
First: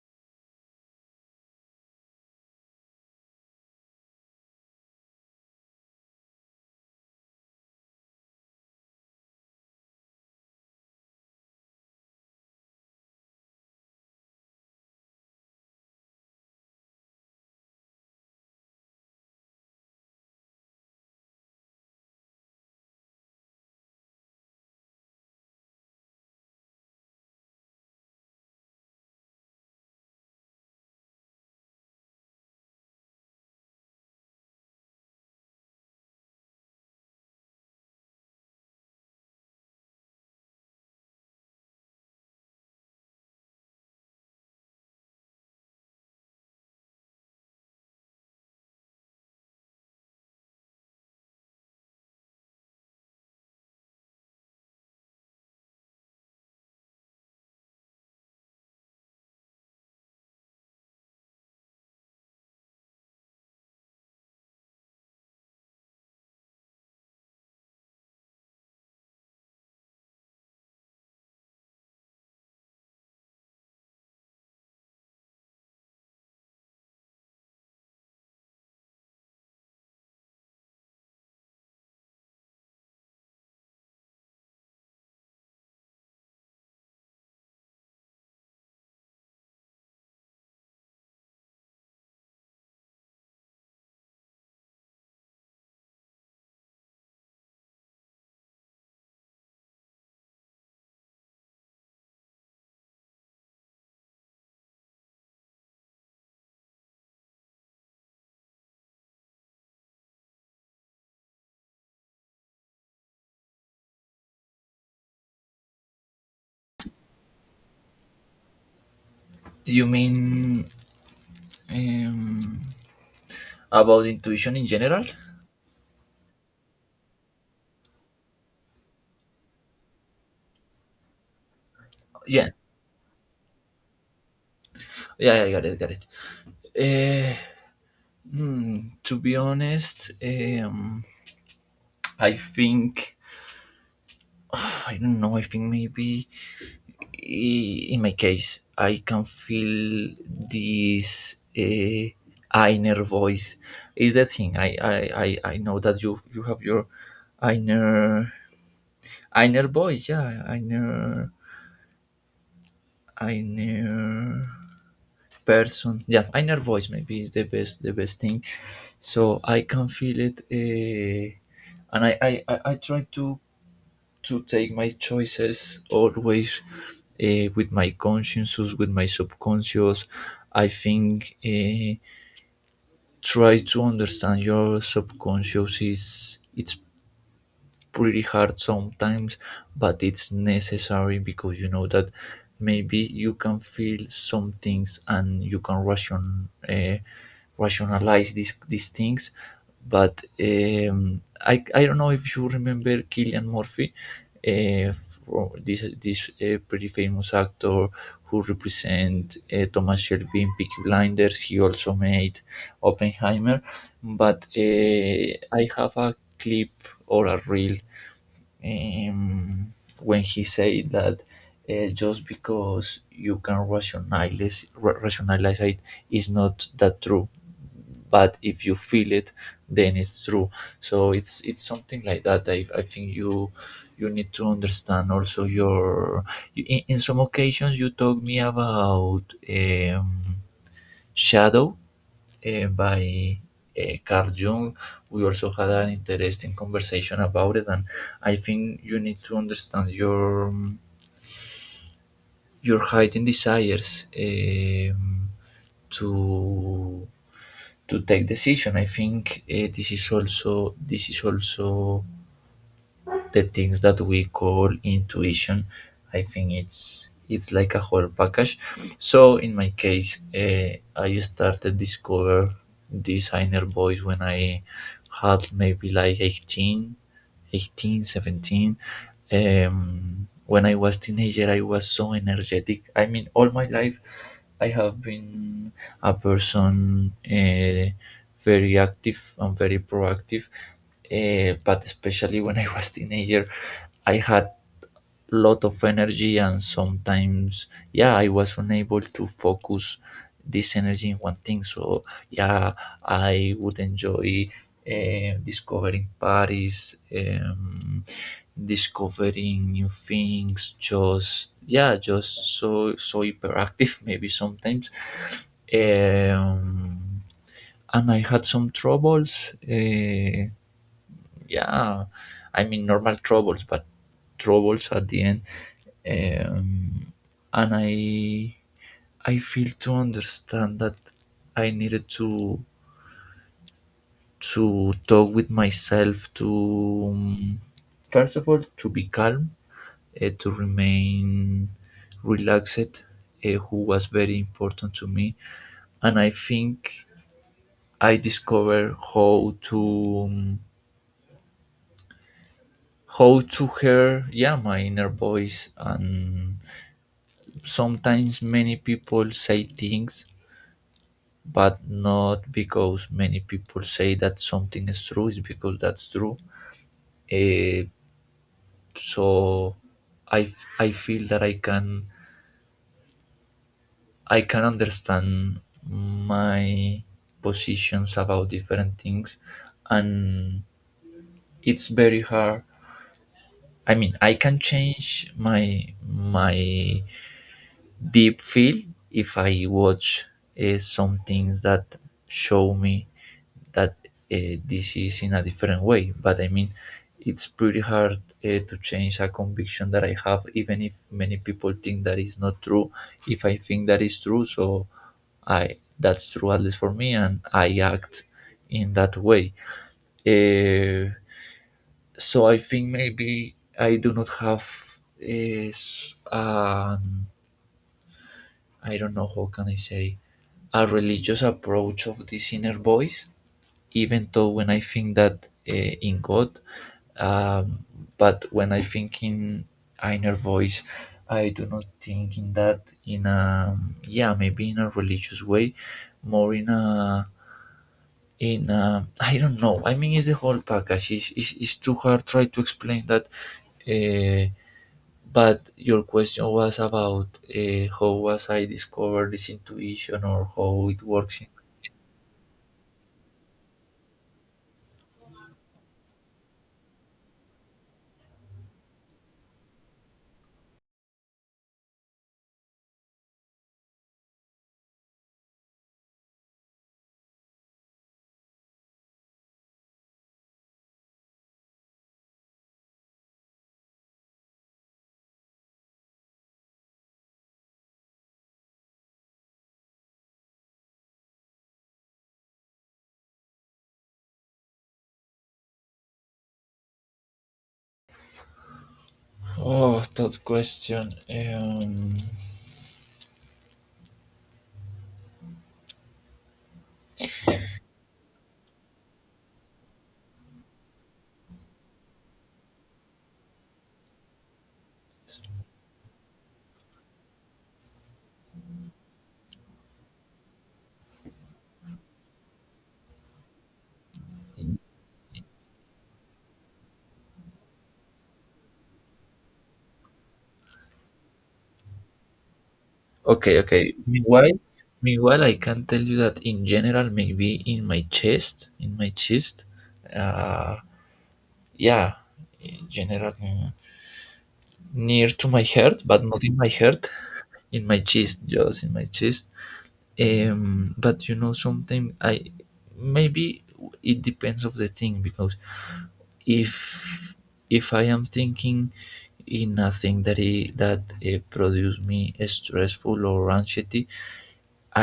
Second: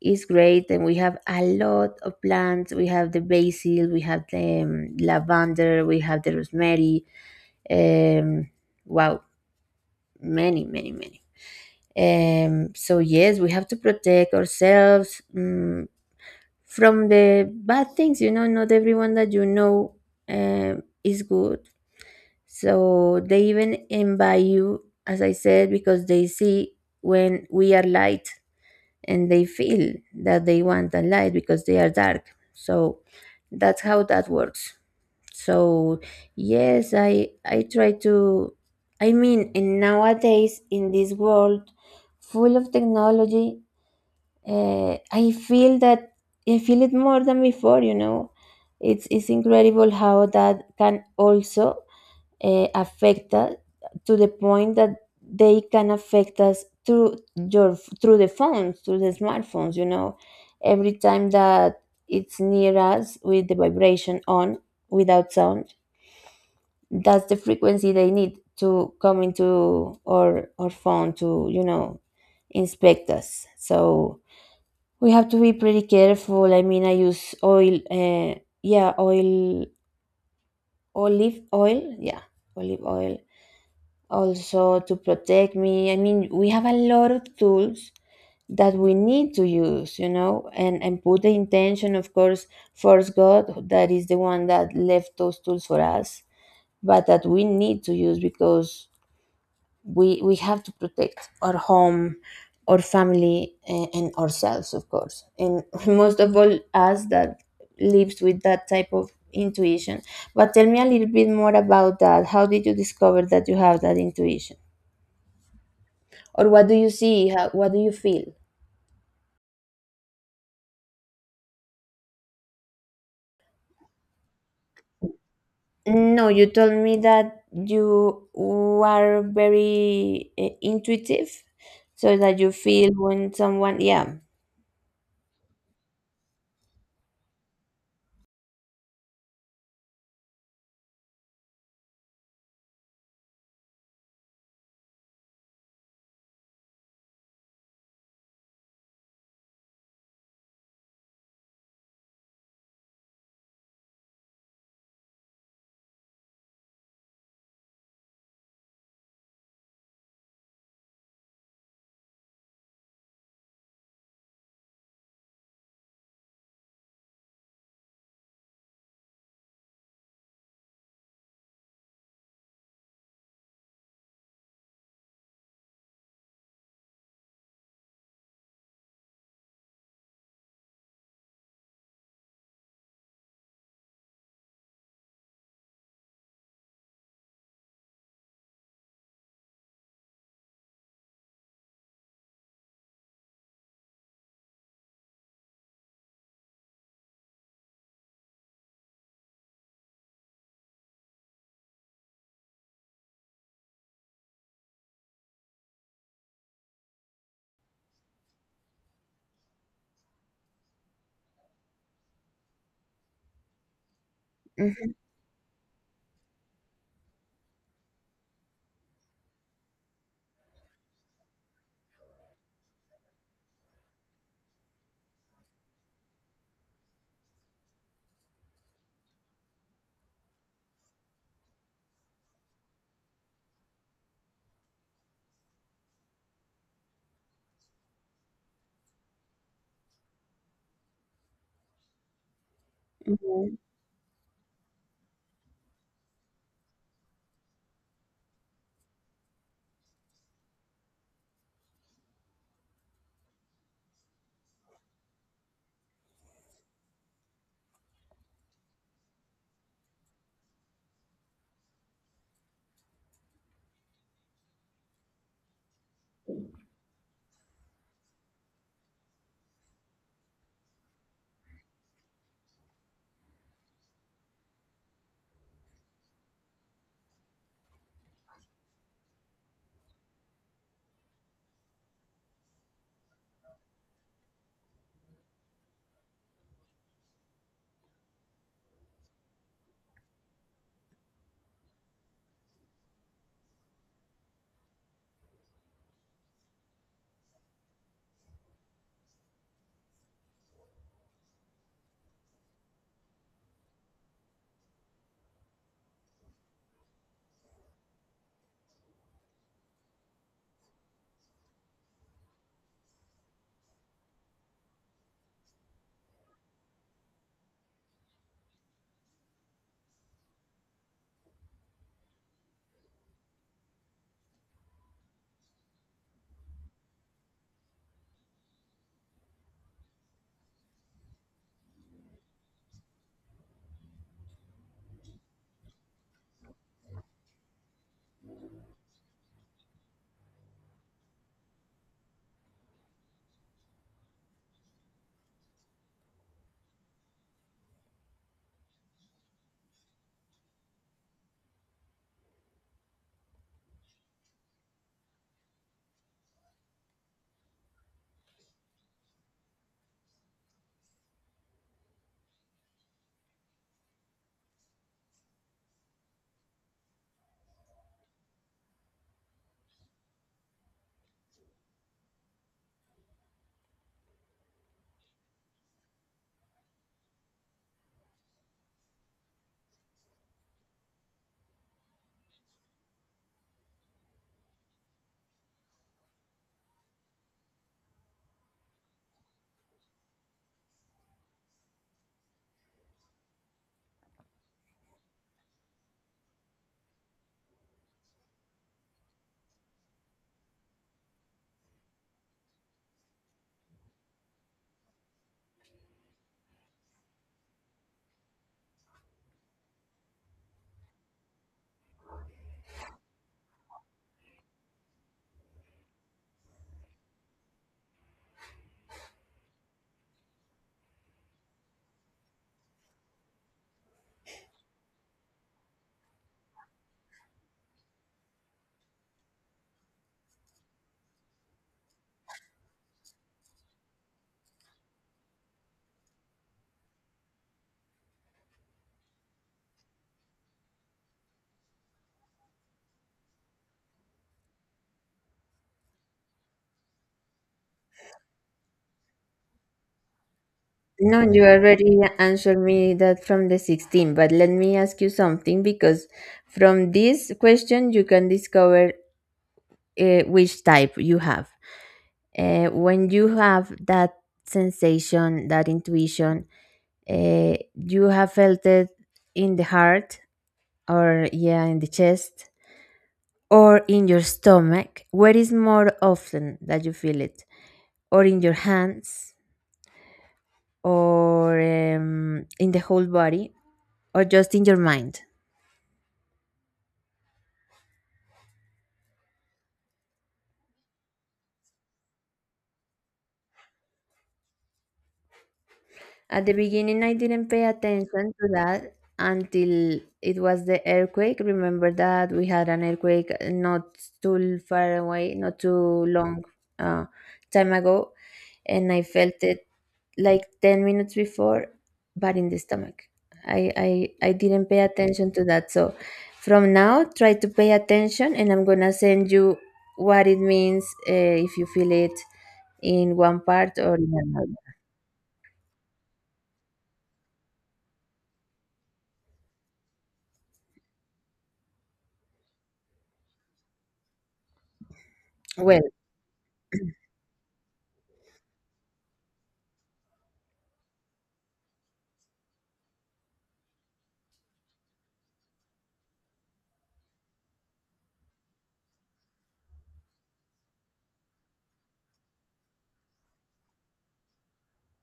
[SPEAKER 1] is great. And we have a lot of plants. We have the basil, we have the um, lavender, we have the rosemary. um, wow, many, many, many. Um, so yes, we have to protect ourselves um, from the bad things, you know. Not everyone that you know um, is good. So they even invite you, as I said, because they see when we are light, and they feel that they want a light because they are dark. So that's how that works. So yes, i i try to... I mean, and nowadays in this world full of technology, uh, I feel that... I feel it more than before, you know. It's it's incredible how that can also uh, affect us, to the point that they can affect us through your through the phones, through the smartphones, you know. Every time that it's near us with the vibration on, without sound, that's the frequency they need to come into our our phone to you know inspect us. So we have to be pretty careful. I mean, I use oil, uh, yeah, oil, olive oil, yeah, olive oil, also to protect me. I mean, we have a lot of tools that we need to use, you know, and, and put the intention, of course. First God, that is the one that left those tools for us, but that we need to use, because we, we have to protect our home, our family, and, and ourselves, of course. And *laughs* most of all, us that lives with that type of intuition. But tell me a little bit more about that. How did you discover that you have that intuition? Or what do you see? How, what do you feel?
[SPEAKER 2] You mean um, about intuition in general?
[SPEAKER 1] No, you told me that you are very uh, intuitive, so that
[SPEAKER 2] Yeah,
[SPEAKER 1] you feel when someone, yeah.
[SPEAKER 2] yeah, yeah, got it, got it. Uh, hmm, to be honest, um, I think *sighs* I don't know. I think maybe i- in my case, I can feel this uh, inner voice. Is that thing? I, I, I, I know that you you have your inner inner voice. Yeah, inner inner person, yeah, inner voice maybe is the best the best thing. So I can feel it. Uh, and I, I i I try to to take my choices always, uh, with my consciences, with my subconscious, I think. Uh, try to understand your subconscious, is it's pretty hard sometimes, but it's necessary because you know that maybe you can feel some things and you can ration uh, rationalize these these things. But um, I I don't know if you remember Killian Murphy, uh, fro- this this uh, pretty famous actor who represent uh, Thomas Shelby in Peaky Blinders. He also made Oppenheimer, but
[SPEAKER 1] Mhm.
[SPEAKER 2] uh, I have a clip or a reel, um, when he said that, uh, just because you can rationalize ra- rationalize it is not that true, but if you feel it, then it's true. So it's it's something like that. i, I think you you need to understand also your in, in some occasions you talk me about um, shadow, uh, by
[SPEAKER 1] Mhm.
[SPEAKER 2] uh, Carl Jung. We also had an interesting conversation about it, and I think you need to understand your your heightened desires, um, to to take decision. I think uh, this is also this is also the things that we call intuition. I think it's it's like a whole package. So in my case, uh, I started discover this inner voice when I had maybe like eighteen, eighteen, seventeen. Um, when I was teenager, I was so energetic. I mean, all my life I have been a person uh, very active and very proactive, uh, but especially when I was teenager, I had lot of energy, and sometimes, yeah, I was unable to focus this energy in one thing. So yeah, I would enjoy, eh, discovering Paris, um, discovering new things. Just yeah, just so so hyperactive *laughs* maybe sometimes. um, and I had some troubles, eh, yeah, I mean normal troubles, but troubles at the end. um, and i i feel to understand that I needed to to talk with myself, to um, first of all, to be calm, uh, to remain relaxed, uh, who was very important to me. And I think I discovered how to, um, how to hear, yeah, my inner voice. And sometimes many people say things, but not because many people say that something is true is because that's true. Eh, so I f- I feel that I can, I can understand my positions about different things. And it's very hard. I mean, I can change my my deep feel if I watch uh, some things that show me that uh, this is in a different way. But I mean, it's pretty hard uh, to change a conviction that I have, even if many people think that is not true. If I think that is true, so I that's true at least for me, and I act in that way. Uh, so I think maybe I do not have is um, I don't know how can I say, a religious approach of this inner voice, even though when I think that uh, in God, um, but when I think in inner voice, I do not think in that in a, yeah, maybe in a religious way, more in a, in a, I don't know. I mean, it's the whole package. It's, it's, it's too hard try to explain that. Uh, but your question was about, uh, how was I discovered this intuition or how it
[SPEAKER 1] No,
[SPEAKER 2] works.
[SPEAKER 1] you already answered me that from the sixteen, but let me ask you something, because from this question you can discover uh, which type you have. Uh, when you have that sensation, that intuition, uh, you have felt it in the heart, or yeah, in the chest, or in your stomach, where is more often that you feel it, or in your hands, or um, in the whole body, or just in your mind?
[SPEAKER 2] Oh, that question. Um,
[SPEAKER 1] At the beginning, I didn't pay attention to that, until it was the earthquake. Remember that we had an earthquake, uh, not too far away, not too long uh, time ago, and I felt it like ten minutes before, but in the stomach. I, I, I didn't pay attention to that. So from now, try to pay attention, and I'm going to send you what it means, uh, if you feel it in one
[SPEAKER 2] okay,
[SPEAKER 1] part
[SPEAKER 2] okay.
[SPEAKER 1] or in another.
[SPEAKER 2] Meanwhile, meanwhile, I can tell you that in general, maybe in my chest, in my chest, uh, yeah, in general, mm, near to my
[SPEAKER 1] Well,
[SPEAKER 2] heart, but not in my heart, in my chest, just in my chest. Um, but you know, sometimes I, maybe it depends of the thing, because if if I am thinking in a thing that I that uh, produce me stressful or anxiety,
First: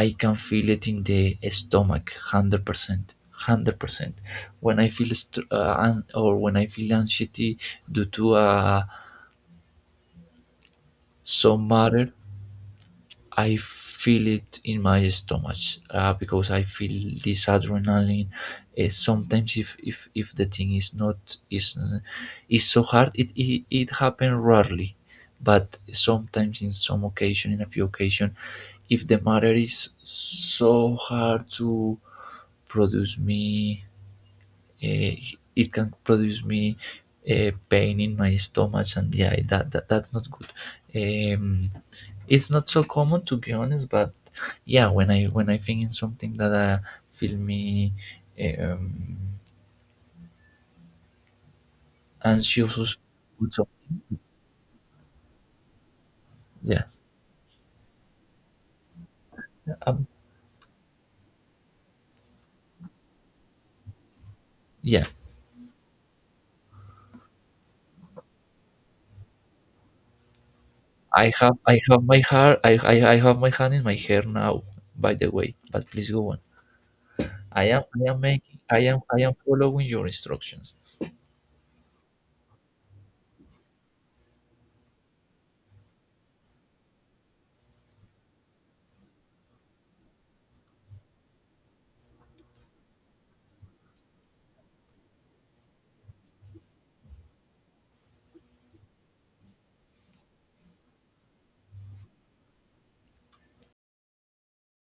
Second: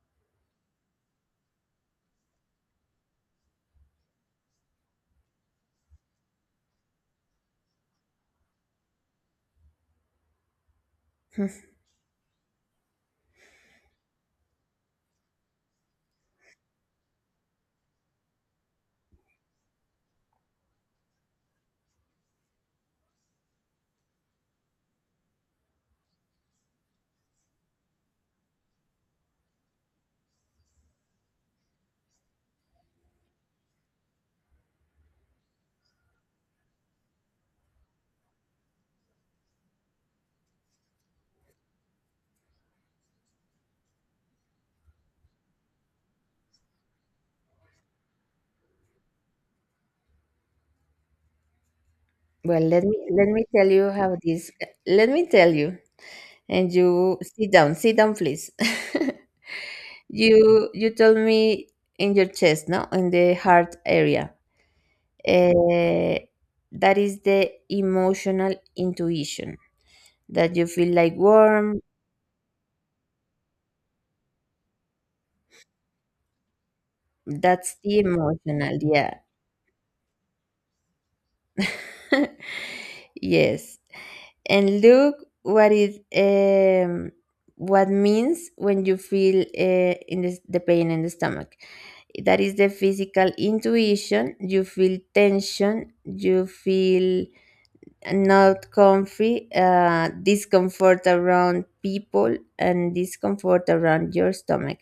[SPEAKER 2] I can feel it in the stomach one hundred percent. one hundred percent when I feel st- uh, an- or when I feel anxiety due to uh,
[SPEAKER 1] *laughs*
[SPEAKER 2] some matter, I feel it in my stomach, uh, because I feel this adrenaline. Uh, sometimes, if, if if the thing is not is is so hard, it it, it happens rarely, but sometimes in some occasion, in a few occasion, if the matter is so hard to produce me, uh, it can produce me uh, pain in my stomach, and yeah, that, that that's not good. Um, it's not so common to be honest, but yeah, when I when i think in something that uh, feel me um,
[SPEAKER 1] well,
[SPEAKER 2] anxious
[SPEAKER 1] let me let me
[SPEAKER 2] or so,
[SPEAKER 1] tell you how this. Let me tell you, and
[SPEAKER 2] yeah.
[SPEAKER 1] you sit down, sit down, please. *laughs*
[SPEAKER 2] um,
[SPEAKER 1] you you told me in your chest, no, in the heart area.
[SPEAKER 2] yeah,
[SPEAKER 1] Uh, that is the emotional intuition, that you feel like
[SPEAKER 2] i have I
[SPEAKER 1] warm.
[SPEAKER 2] have my heart, I, I I have my hand in my hair now, by the way, but please go on. i
[SPEAKER 1] That's
[SPEAKER 2] am
[SPEAKER 1] the
[SPEAKER 2] I am Making,
[SPEAKER 1] emotional,
[SPEAKER 2] i am
[SPEAKER 1] yeah.
[SPEAKER 2] I am following your instructions.
[SPEAKER 1] *laughs* Yes. And look what it um, what means when you feel uh, in the, the pain in the stomach. That is the physical intuition. You feel tension. You feel not comfy, uh, discomfort around people, and discomfort around your stomach.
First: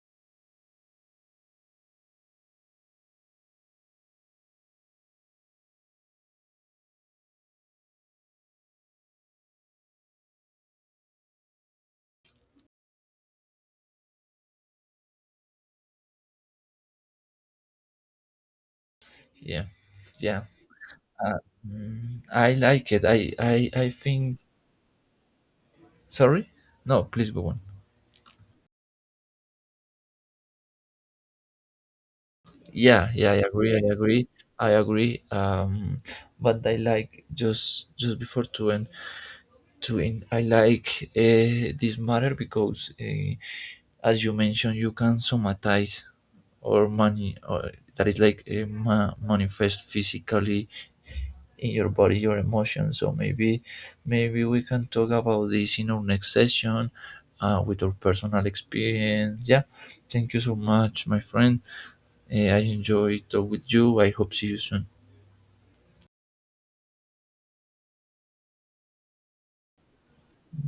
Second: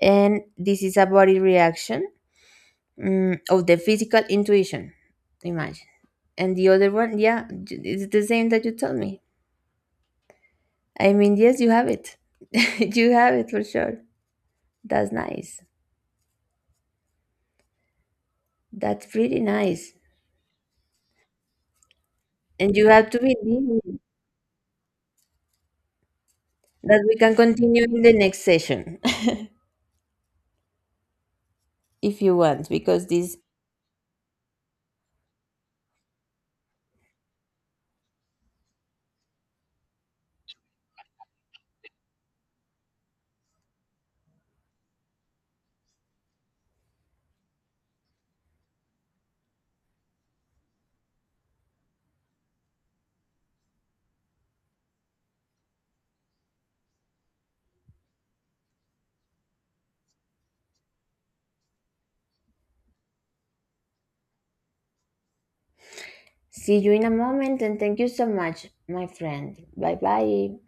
[SPEAKER 1] And this is a body reaction, mm, of the physical intuition. Imagine. And the other one, yeah, j- it's the same that you told me. I mean, yes, you have it. *laughs* You have it for sure. That's nice. That's pretty
[SPEAKER 2] Yeah,
[SPEAKER 1] nice.
[SPEAKER 2] yeah. uh, mm, I
[SPEAKER 1] And you
[SPEAKER 2] like it.
[SPEAKER 1] have to
[SPEAKER 2] i i I
[SPEAKER 1] believe
[SPEAKER 2] think, sorry, no,
[SPEAKER 1] that we
[SPEAKER 2] please
[SPEAKER 1] can
[SPEAKER 2] go on.
[SPEAKER 1] continue in the next session, *laughs* if you want, because
[SPEAKER 2] Yeah, yeah, I
[SPEAKER 1] this...
[SPEAKER 2] agree. I agree. I agree. Um, but I like, just just before to end to end, I like uh, this matter because, uh, as you mentioned, you can somatize or money, or that is like, uh, ma- manifest physically in your body, your emotions. So maybe maybe we can talk about this in our next session, uh, with our personal experience. Yeah, thank you so much, my friend. Uh, I enjoy talk with you. I hope see you soon.
[SPEAKER 1] See you in a moment, and thank you so much, my friend. Bye bye.